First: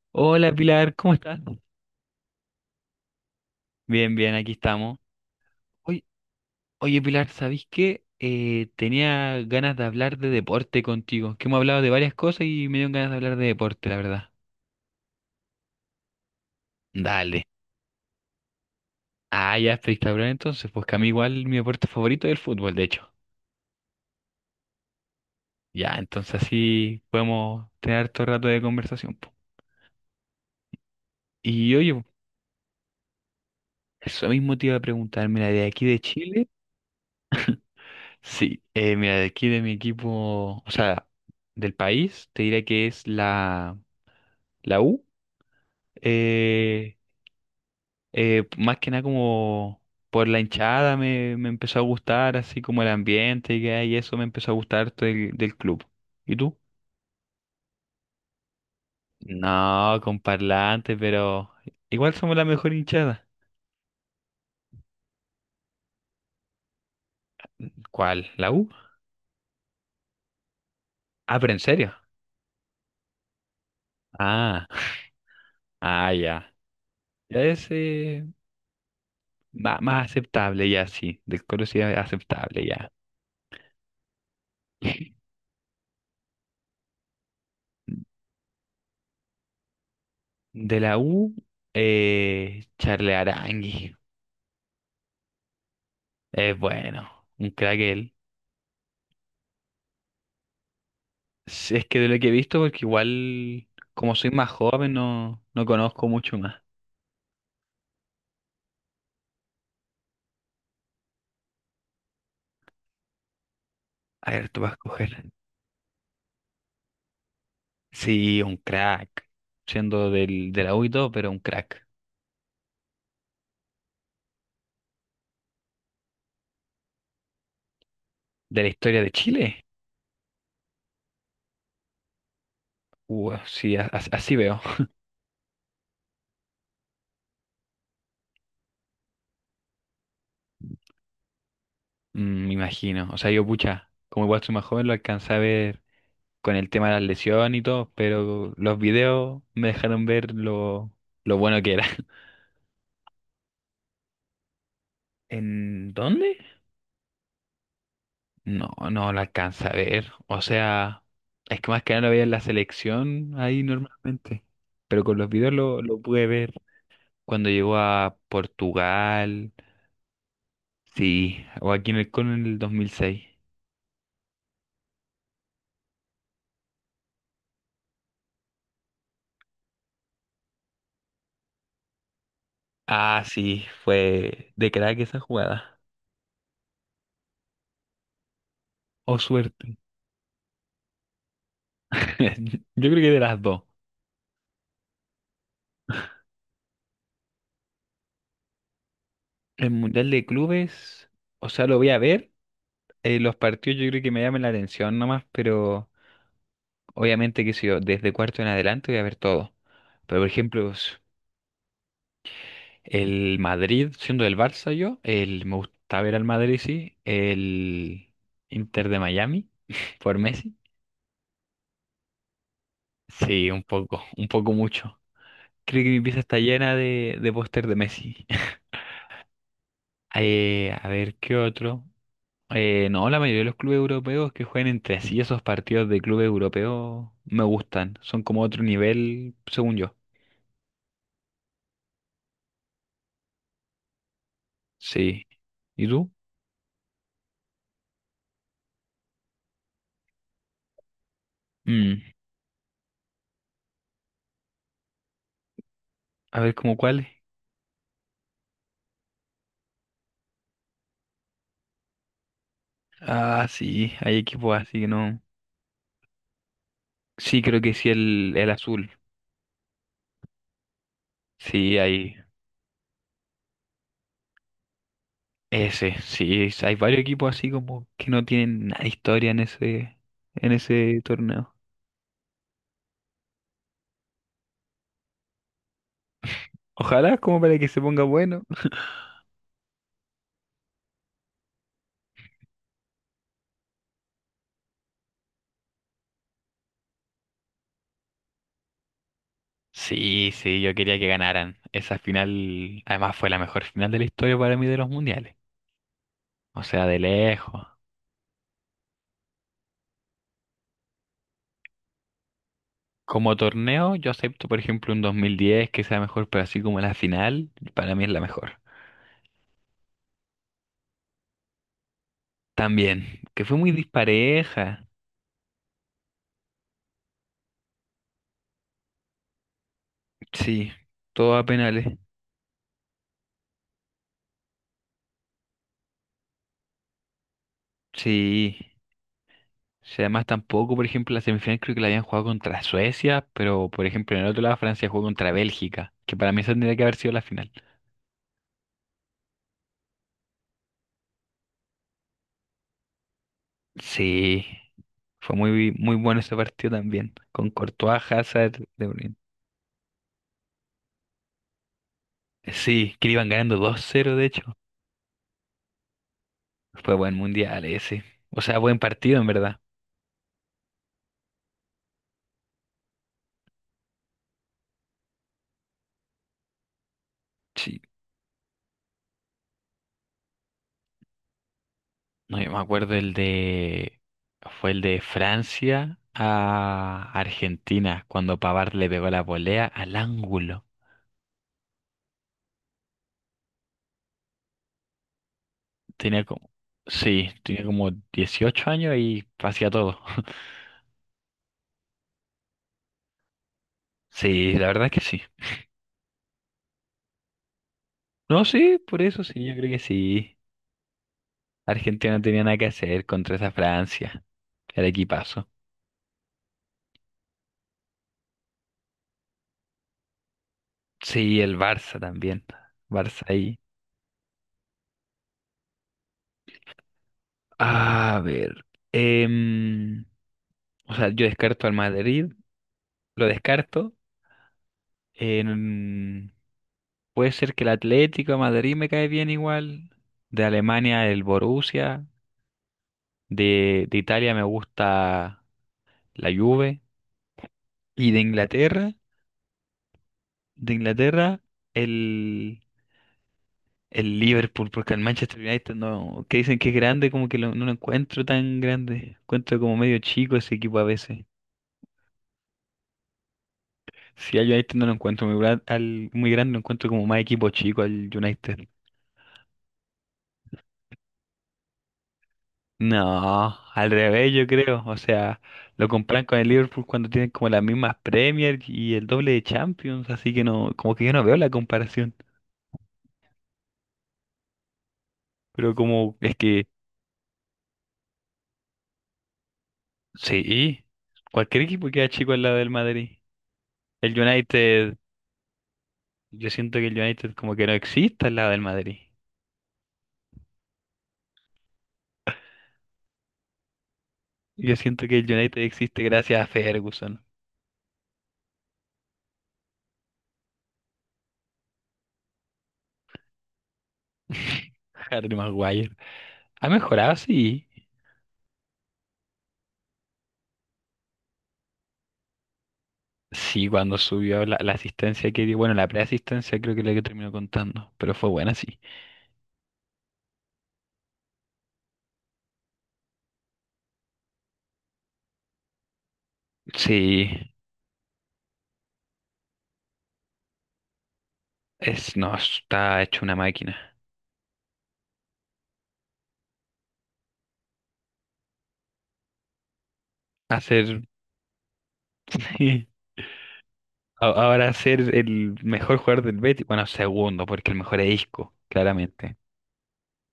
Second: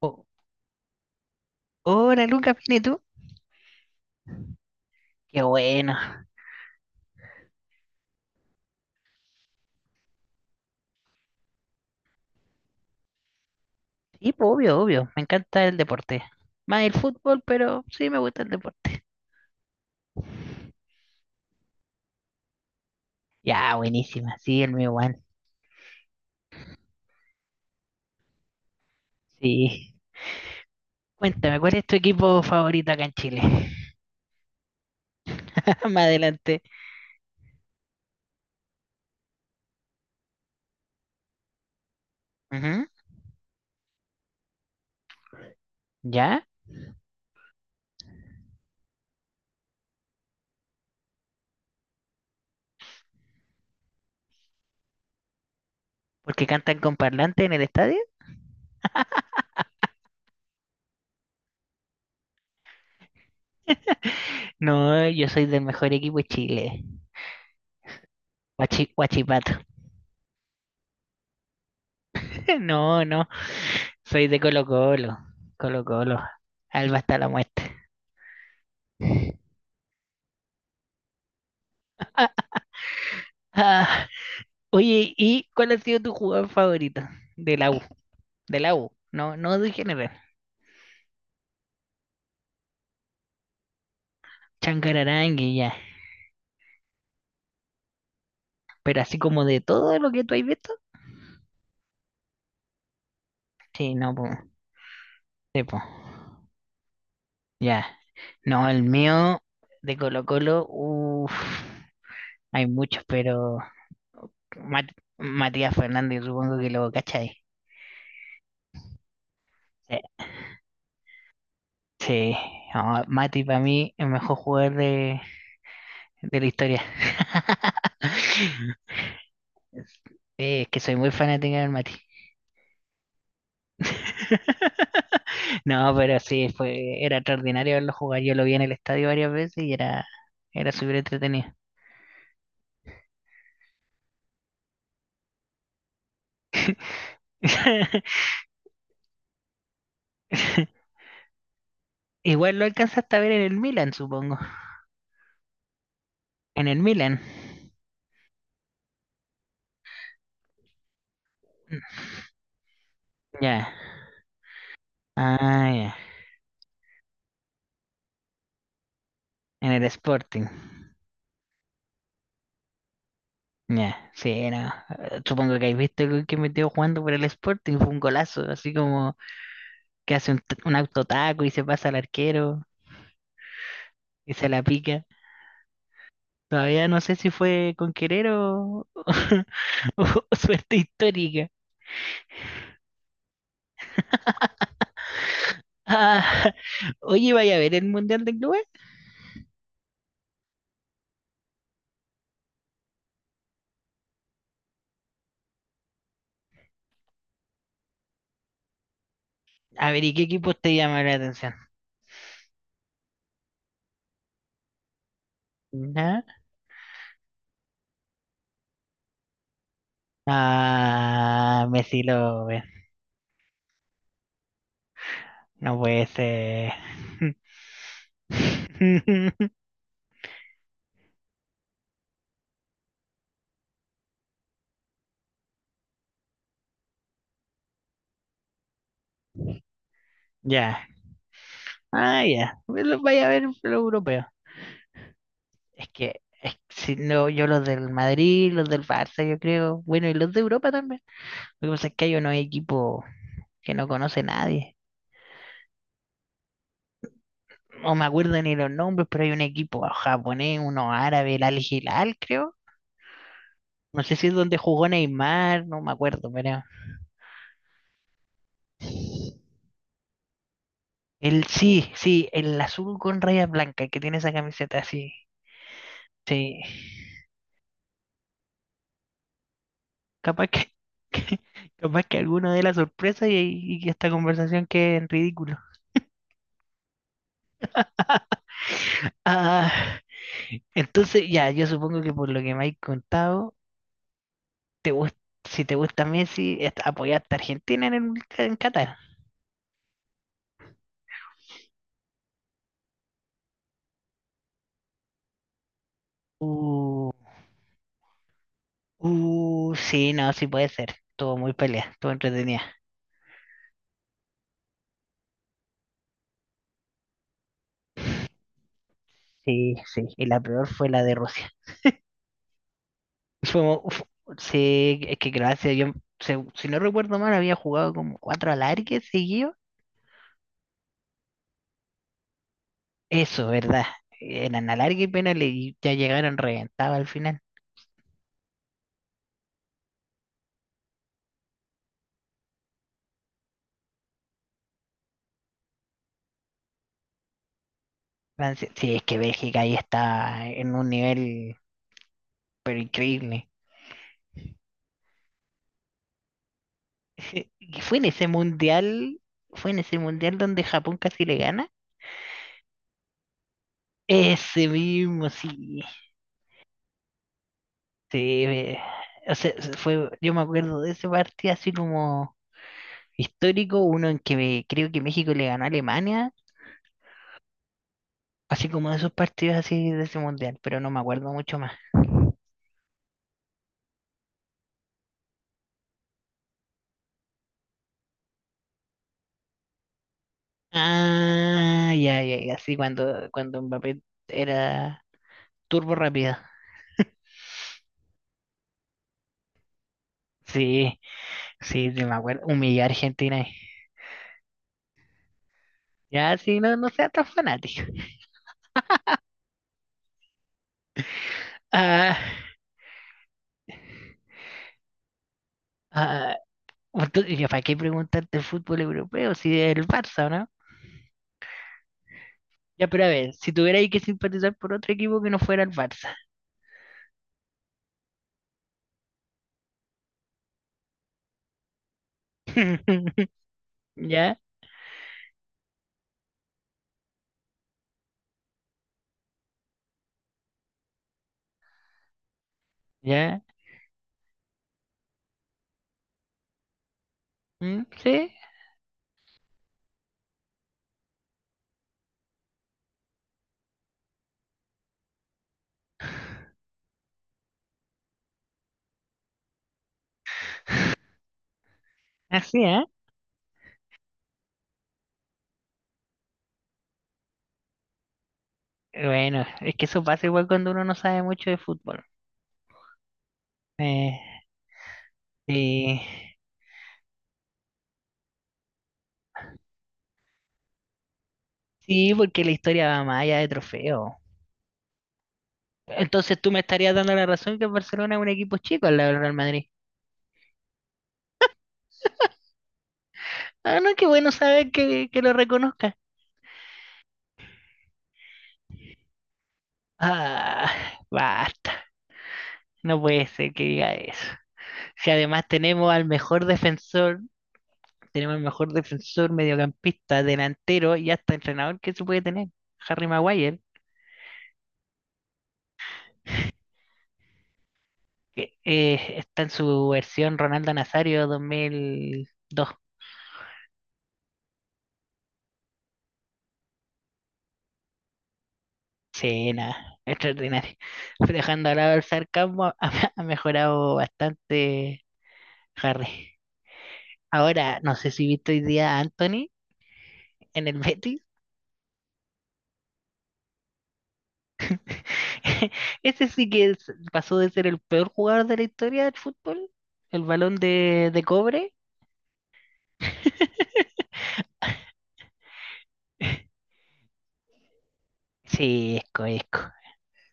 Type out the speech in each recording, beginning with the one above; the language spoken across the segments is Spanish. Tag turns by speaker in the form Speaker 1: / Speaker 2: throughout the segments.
Speaker 1: Oh,
Speaker 2: Hola Pilar, ¿cómo estás?
Speaker 1: hola Lucas, ¿bien y tú?
Speaker 2: Bien, bien, aquí estamos.
Speaker 1: Qué bueno.
Speaker 2: Oy- Oye, Pilar, ¿sabís qué? Tenía ganas de hablar de deporte contigo, que hemos hablado de varias cosas y me dio ganas de hablar de deporte, la verdad.
Speaker 1: Sí, pues, obvio, obvio. Me encanta el deporte. Más el fútbol,
Speaker 2: Dale.
Speaker 1: pero sí me gusta el deporte.
Speaker 2: Ah, ya, espectacular entonces, pues que a mí igual mi deporte favorito es el fútbol, de hecho.
Speaker 1: Ya, buenísima. Sí, el mío, Juan.
Speaker 2: Ya, entonces así podemos tener todo rato de conversación, po.
Speaker 1: Sí. Cuéntame, ¿cuál
Speaker 2: Y
Speaker 1: es tu
Speaker 2: oye,
Speaker 1: equipo favorito acá en Chile?
Speaker 2: eso mismo te iba a preguntar, mira, de aquí de
Speaker 1: Más
Speaker 2: Chile,
Speaker 1: adelante.
Speaker 2: sí, mira, de aquí de mi equipo, o sea, del país, te diré
Speaker 1: Ujú,
Speaker 2: que es la U.
Speaker 1: ¿ya?
Speaker 2: eh, Más que nada como por la hinchada me empezó a gustar, así como el ambiente y, que hay, y eso me empezó a gustar harto del club. ¿Y
Speaker 1: ¿Porque
Speaker 2: tú?
Speaker 1: cantan con parlante en el estadio?
Speaker 2: No, con parlante, pero igual somos la mejor hinchada.
Speaker 1: No, yo soy del mejor equipo de Chile.
Speaker 2: ¿Cuál? ¿La U?
Speaker 1: Guachipato.
Speaker 2: Ah, pero en serio.
Speaker 1: No, no. Soy de Colo
Speaker 2: Ah,
Speaker 1: Colo. Colo Colo.
Speaker 2: ya.
Speaker 1: Alba hasta la
Speaker 2: Ya es
Speaker 1: muerte.
Speaker 2: más aceptable, ya, sí. Del coro sí es aceptable, ya.
Speaker 1: Ah, Oye, ¿y cuál ha sido tu jugador favorito de la U? De la U, no, no de general.
Speaker 2: De la U, Charle Arangui.
Speaker 1: Chancararangue, ya.
Speaker 2: Es bueno, un crack él.
Speaker 1: Pero así como de todo lo que tú has visto.
Speaker 2: Sí, es que de lo que he visto, porque igual,
Speaker 1: Sí, no,
Speaker 2: como
Speaker 1: po.
Speaker 2: soy más joven, no,
Speaker 1: Sí,
Speaker 2: no
Speaker 1: po.
Speaker 2: conozco mucho más.
Speaker 1: Ya. No, el mío de Colo Colo, uff, hay muchos, pero
Speaker 2: A ver, tú vas a
Speaker 1: Mat-
Speaker 2: escoger.
Speaker 1: Matías Fernández, supongo que lo cachai.
Speaker 2: Sí, un crack.
Speaker 1: Sí,
Speaker 2: Siendo del, de la U y todo, pero un crack.
Speaker 1: sí. No, Mati para mí el mejor jugador de la historia.
Speaker 2: ¿De la historia de Chile?
Speaker 1: Sí, es que soy muy fanática del Mati.
Speaker 2: Sí, así veo.
Speaker 1: No, pero sí, fue, era extraordinario verlo jugar. Yo lo vi en el estadio varias veces y era, era súper entretenido.
Speaker 2: Mm, me imagino. O sea, yo, pucha, como igual soy más joven, lo alcancé a ver con el tema de las lesiones y todo, pero los videos me dejaron ver lo bueno que era.
Speaker 1: Igual lo alcanzaste a ver en el Milan, supongo.
Speaker 2: ¿En dónde?
Speaker 1: En el Milan.
Speaker 2: No, no la alcanza a ver. O sea, es que más que nada lo veía en la selección ahí
Speaker 1: Ya.
Speaker 2: normalmente. Pero con los videos
Speaker 1: Ah,
Speaker 2: lo,
Speaker 1: ya.
Speaker 2: lo pude ver cuando llegó a Portugal.
Speaker 1: En el Sporting.
Speaker 2: Sí, o aquí en el 2006.
Speaker 1: Ya, sí, no. Supongo que habéis visto el gol que metió jugando por el Sporting. Fue un golazo, así como que hace un, un autotaco y se pasa al arquero
Speaker 2: Ah, sí,
Speaker 1: y se
Speaker 2: fue
Speaker 1: la
Speaker 2: de crack
Speaker 1: pica.
Speaker 2: esa jugada.
Speaker 1: Todavía no sé si fue con querer o,
Speaker 2: O suerte.
Speaker 1: Suerte histórica.
Speaker 2: Yo creo que de las dos.
Speaker 1: Ah, oye, vaya a ver el Mundial de Clubes.
Speaker 2: El Mundial de Clubes, o sea, lo voy a ver. Los partidos yo creo que me llaman la atención nomás, pero obviamente que si yo desde cuarto en adelante voy a ver todo.
Speaker 1: A ver, ¿y
Speaker 2: Pero
Speaker 1: qué
Speaker 2: por
Speaker 1: equipos
Speaker 2: ejemplo,
Speaker 1: te
Speaker 2: s-
Speaker 1: llama la atención?
Speaker 2: El Madrid, siendo del Barça yo, me gusta ver
Speaker 1: ¿No?
Speaker 2: al Madrid, sí. El Inter de Miami, por Messi.
Speaker 1: Ah, Messi lo ve.
Speaker 2: Sí, un poco mucho.
Speaker 1: No
Speaker 2: Creo que mi
Speaker 1: puede
Speaker 2: pieza está
Speaker 1: ser.
Speaker 2: llena de póster de Messi. A ver, ¿qué otro? No, la mayoría de los clubes europeos que juegan entre sí, esos partidos de clubes europeos me gustan. Son como otro nivel, según yo.
Speaker 1: Ya. Ah, ya. Bueno, vaya a ver lo europeo.
Speaker 2: Sí. ¿Y tú?
Speaker 1: Es que si no, yo los del Madrid, los del Barça, yo creo. Bueno, y los de Europa también. Lo que pasa es
Speaker 2: Mm,
Speaker 1: que hay unos equipos que no conoce nadie.
Speaker 2: a ver, ¿cómo cuáles?
Speaker 1: No me acuerdo ni los nombres, pero hay un equipo japonés, uno árabe, el Al Hilal, creo.
Speaker 2: Ah, sí,
Speaker 1: No sé
Speaker 2: hay
Speaker 1: si es
Speaker 2: equipos
Speaker 1: donde
Speaker 2: así
Speaker 1: jugó
Speaker 2: que no.
Speaker 1: Neymar, no me acuerdo, pero.
Speaker 2: Sí, creo que sí, el azul.
Speaker 1: El
Speaker 2: Sí,
Speaker 1: sí,
Speaker 2: hay
Speaker 1: sí, el azul con rayas blancas el que tiene esa camiseta así.
Speaker 2: ese. Sí,
Speaker 1: Sí.
Speaker 2: hay varios equipos así como que no tienen nada de historia en ese,
Speaker 1: Capaz
Speaker 2: en
Speaker 1: que,
Speaker 2: ese torneo.
Speaker 1: capaz que alguno dé la sorpresa y esta conversación quede en ridículo.
Speaker 2: Ojalá como para que se ponga bueno.
Speaker 1: Ah, entonces, ya, yo supongo que por lo que me habéis contado, te gust- si te gusta Messi, apoyaste a Argentina en, el, en Qatar.
Speaker 2: Sí, sí, yo quería que ganaran. Esa final, además, fue la mejor final de la historia para mí de los mundiales. O sea, de
Speaker 1: Uh,
Speaker 2: lejos.
Speaker 1: Uh, sí, no, sí puede ser. Estuvo muy pelea, estuvo entretenida.
Speaker 2: Como torneo, yo acepto, por ejemplo, un 2010 que sea mejor, pero así como la final, para mí es la mejor.
Speaker 1: Sí, sí. Y la peor fue la de Rusia.
Speaker 2: También, que fue
Speaker 1: Fue
Speaker 2: muy
Speaker 1: fu-
Speaker 2: dispareja.
Speaker 1: sí, es que Croacia, yo, si no recuerdo mal, había jugado como cuatro alargues seguidos.
Speaker 2: Sí, todo a penales.
Speaker 1: Eso, ¿verdad? Eran alargue y penales y ya llegaron reventados al final.
Speaker 2: Sí. Si además tampoco, por ejemplo, la semifinal creo que la habían jugado contra Suecia, pero por ejemplo en el otro lado Francia jugó contra Bélgica, que para mí esa tendría que haber sido la final.
Speaker 1: Francia, sí, sí, es que Bélgica ahí está en un nivel pero increíble.
Speaker 2: Sí, fue muy, muy bueno ese partido también, con
Speaker 1: Y fue
Speaker 2: Courtois,
Speaker 1: en ese
Speaker 2: Hazard, De Bruyne.
Speaker 1: mundial, fue en ese mundial donde Japón casi le gana.
Speaker 2: Sí, que le iban ganando 2-0 de hecho.
Speaker 1: Ese mismo, sí.
Speaker 2: Fue buen mundial ese. O
Speaker 1: Sí,
Speaker 2: sea, buen partido, en verdad.
Speaker 1: fue, yo me acuerdo de ese partido así como histórico, uno en que creo que México le ganó a Alemania,
Speaker 2: Sí,
Speaker 1: así como de esos partidos así de ese mundial, pero no me acuerdo mucho más.
Speaker 2: no, yo me acuerdo el de... Fue el de Francia a Argentina, cuando Pavard le pegó la volea al ángulo.
Speaker 1: Ah, ya, ya, ya, sí, cuando Mbappé era turbo
Speaker 2: Tenía
Speaker 1: rápido.
Speaker 2: como, sí, tenía como 18 años y hacía todo.
Speaker 1: Sí, sí, sí, me acuerdo, humillar a Argentina ahí.
Speaker 2: Sí, la verdad es que sí.
Speaker 1: Ya, sí, no, no seas tan fanático.
Speaker 2: No, sí, por eso, sí, yo creo que sí. Argentina
Speaker 1: Ah,
Speaker 2: no tenía nada que hacer contra esa Francia. El equipazo.
Speaker 1: ah, entonces, ya, ¿para qué preguntarte el fútbol europeo si es el Barça?
Speaker 2: Sí, el Barça también.
Speaker 1: Ya, pero a
Speaker 2: Barça
Speaker 1: ver, si
Speaker 2: ahí.
Speaker 1: tuvierais que simpatizar por otro equipo que no fuera el Barça.
Speaker 2: A ver. em, o sea, yo descarto al Madrid. Lo descarto.
Speaker 1: ¿Ya?
Speaker 2: En- puede ser que el Atlético de Madrid me cae bien igual. De Alemania, el Borussia.
Speaker 1: ¿Ya?
Speaker 2: De Italia me gusta la Juve,
Speaker 1: ¿Mm?
Speaker 2: y de
Speaker 1: Sí,
Speaker 2: Inglaterra, de Inglaterra el, el Liverpool, porque el Manchester United no, que dicen que es grande, como que lo- no lo encuentro tan grande, encuentro como medio chico ese equipo a veces.
Speaker 1: así, ¿eh?
Speaker 2: Si al United no lo encuentro muy, muy grande, lo encuentro como más equipo chico, al United.
Speaker 1: Bueno, es que eso pasa igual cuando uno no sabe mucho de fútbol.
Speaker 2: No, al
Speaker 1: Eh,
Speaker 2: revés, yo creo, o sea, lo
Speaker 1: sí,
Speaker 2: comparan con el Liverpool cuando tienen como las mismas Premier y el doble de Champions, así que no, como que yo no veo la
Speaker 1: sí,
Speaker 2: comparación.
Speaker 1: porque la historia va más allá de trofeo.
Speaker 2: Pero como es
Speaker 1: Entonces tú me
Speaker 2: que...
Speaker 1: estarías dando la razón que el Barcelona es un equipo chico al lado del Real Madrid.
Speaker 2: Sí, cualquier equipo queda chico al lado del Madrid.
Speaker 1: Ah, no, qué
Speaker 2: El
Speaker 1: bueno saber
Speaker 2: United,
Speaker 1: que lo reconozca.
Speaker 2: yo siento que el United como que no existe al lado del Madrid.
Speaker 1: Ah, basta. No puede ser que diga eso.
Speaker 2: Yo siento
Speaker 1: Si
Speaker 2: que el
Speaker 1: además
Speaker 2: United
Speaker 1: tenemos
Speaker 2: existe
Speaker 1: al
Speaker 2: gracias
Speaker 1: mejor
Speaker 2: a
Speaker 1: defensor.
Speaker 2: Ferguson.
Speaker 1: Tenemos el mejor defensor, mediocampista, delantero y hasta entrenador que se puede tener. Harry Maguire,
Speaker 2: Harry Maguire. Ha mejorado, sí.
Speaker 1: que está en su versión Ronaldo Nazario 2002.
Speaker 2: Sí, cuando subió la asistencia que dio, bueno, la preasistencia creo que es la que terminó contando, pero fue buena, sí.
Speaker 1: Sí, nada, extraordinario. Dejando al lado el sarcasmo, ha, ha mejorado bastante Harry.
Speaker 2: Sí,
Speaker 1: Ahora, no sé si viste hoy día a Anthony en el Betis.
Speaker 2: no, está hecho una máquina.
Speaker 1: Ese sí que pasó de ser el peor jugador de la historia del fútbol, el balón
Speaker 2: Hacer,
Speaker 1: de cobre.
Speaker 2: ahora ser el mejor jugador del Betis, bueno, segundo, porque el mejor es Isco,
Speaker 1: Sí, Esco,
Speaker 2: claramente.
Speaker 1: Esco.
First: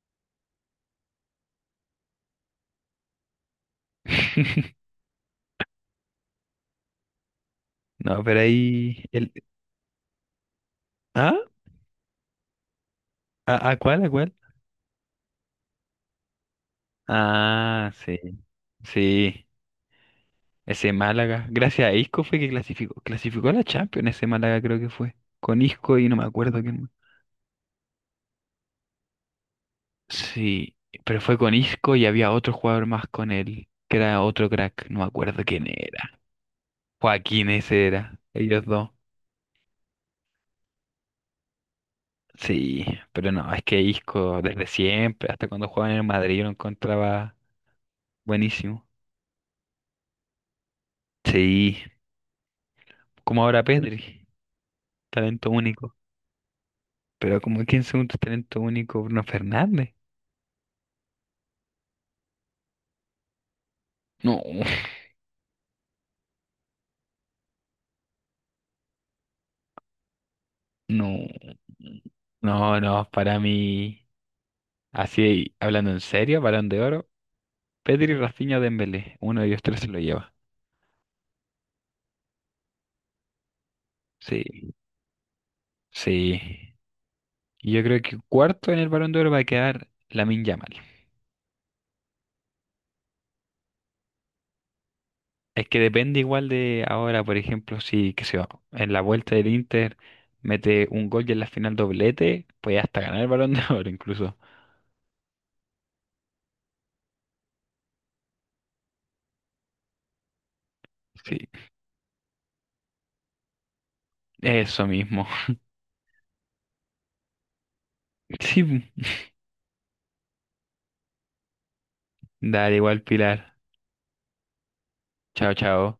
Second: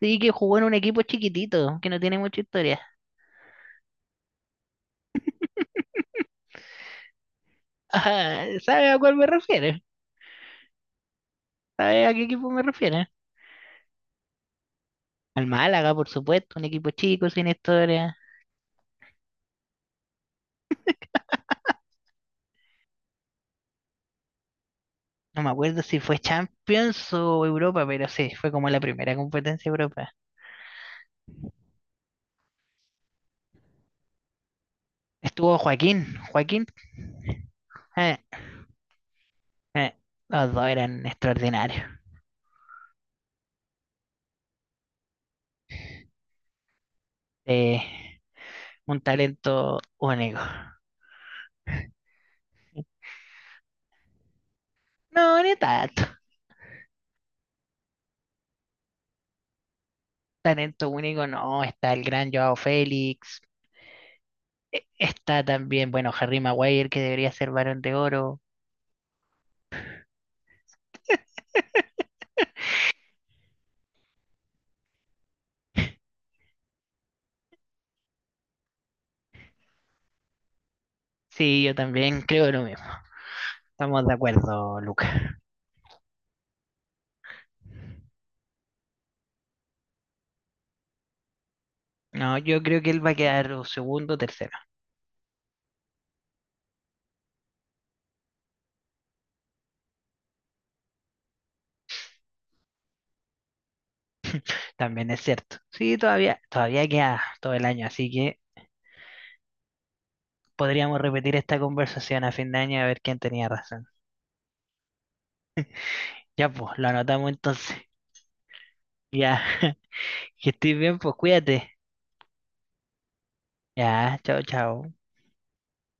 Speaker 1: Sí, que jugó en un equipo chiquitito, que no tiene mucha historia.
Speaker 2: No, pero
Speaker 1: Ajá, ¿sabes a
Speaker 2: ahí
Speaker 1: cuál me
Speaker 2: el...
Speaker 1: refiero?
Speaker 2: ¿Ah?
Speaker 1: ¿Sabes a qué equipo me refiero?
Speaker 2: ¿A cuál? ¿A cuál?
Speaker 1: Al Málaga, por supuesto, un equipo chico, sin
Speaker 2: Ah,
Speaker 1: historia.
Speaker 2: sí. Sí. Ese Málaga. Gracias a Isco fue que clasificó. Clasificó a la Champions ese Málaga, creo que fue.
Speaker 1: No me
Speaker 2: Con
Speaker 1: acuerdo
Speaker 2: Isco
Speaker 1: si
Speaker 2: y no
Speaker 1: fue
Speaker 2: me acuerdo quién más.
Speaker 1: Champions o Europa, pero sí, fue como la primera competencia de Europa.
Speaker 2: Sí, pero fue con Isco y había otro jugador más con él, que era otro crack, no me acuerdo
Speaker 1: Estuvo
Speaker 2: quién
Speaker 1: Joaquín,
Speaker 2: era.
Speaker 1: Joaquín.
Speaker 2: Joaquín, ese
Speaker 1: eh,
Speaker 2: era, ellos dos.
Speaker 1: eh, los dos eran extraordinarios.
Speaker 2: Sí, pero no, es que Isco desde siempre, hasta cuando jugaba en el Madrid, yo lo encontraba
Speaker 1: Eh,
Speaker 2: buenísimo.
Speaker 1: un talento único.
Speaker 2: Sí, como ahora Pedri.
Speaker 1: No,
Speaker 2: Talento
Speaker 1: ni
Speaker 2: único.
Speaker 1: tanto.
Speaker 2: Pero como 15 segundos talento único Bruno Fernández.
Speaker 1: Talento único no, está el gran Joao Félix,
Speaker 2: No,
Speaker 1: Está también, bueno, Harry Maguire, que debería ser Varón de Oro.
Speaker 2: no. No, no, para mí, así hablando en serio, Balón de Oro, Pedri, Rafinha, Dembélé, uno de ellos tres se lo lleva.
Speaker 1: Sí, yo también creo lo mismo. Estamos de
Speaker 2: Sí,
Speaker 1: acuerdo, Luca.
Speaker 2: sí. Yo creo que cuarto en el Balón de Oro va a quedar Lamine Yamal.
Speaker 1: No, yo creo que él va a quedar o segundo o tercero.
Speaker 2: Es que depende igual de ahora, por ejemplo, si que se va en la vuelta del Inter mete un gol, y en la final, doblete, puede hasta ganar el Balón de Oro incluso.
Speaker 1: También es cierto. Sí, todavía queda todo el año, así que podríamos repetir
Speaker 2: Sí,
Speaker 1: esta conversación a fin de año a ver quién tenía razón.
Speaker 2: eso mismo.
Speaker 1: Ya, pues, lo anotamos entonces.
Speaker 2: Sí,
Speaker 1: Ya, que estés bien, pues cuídate.
Speaker 2: dale, igual, Pilar.
Speaker 1: Ya, chao, chao.
Speaker 2: Chao, chao.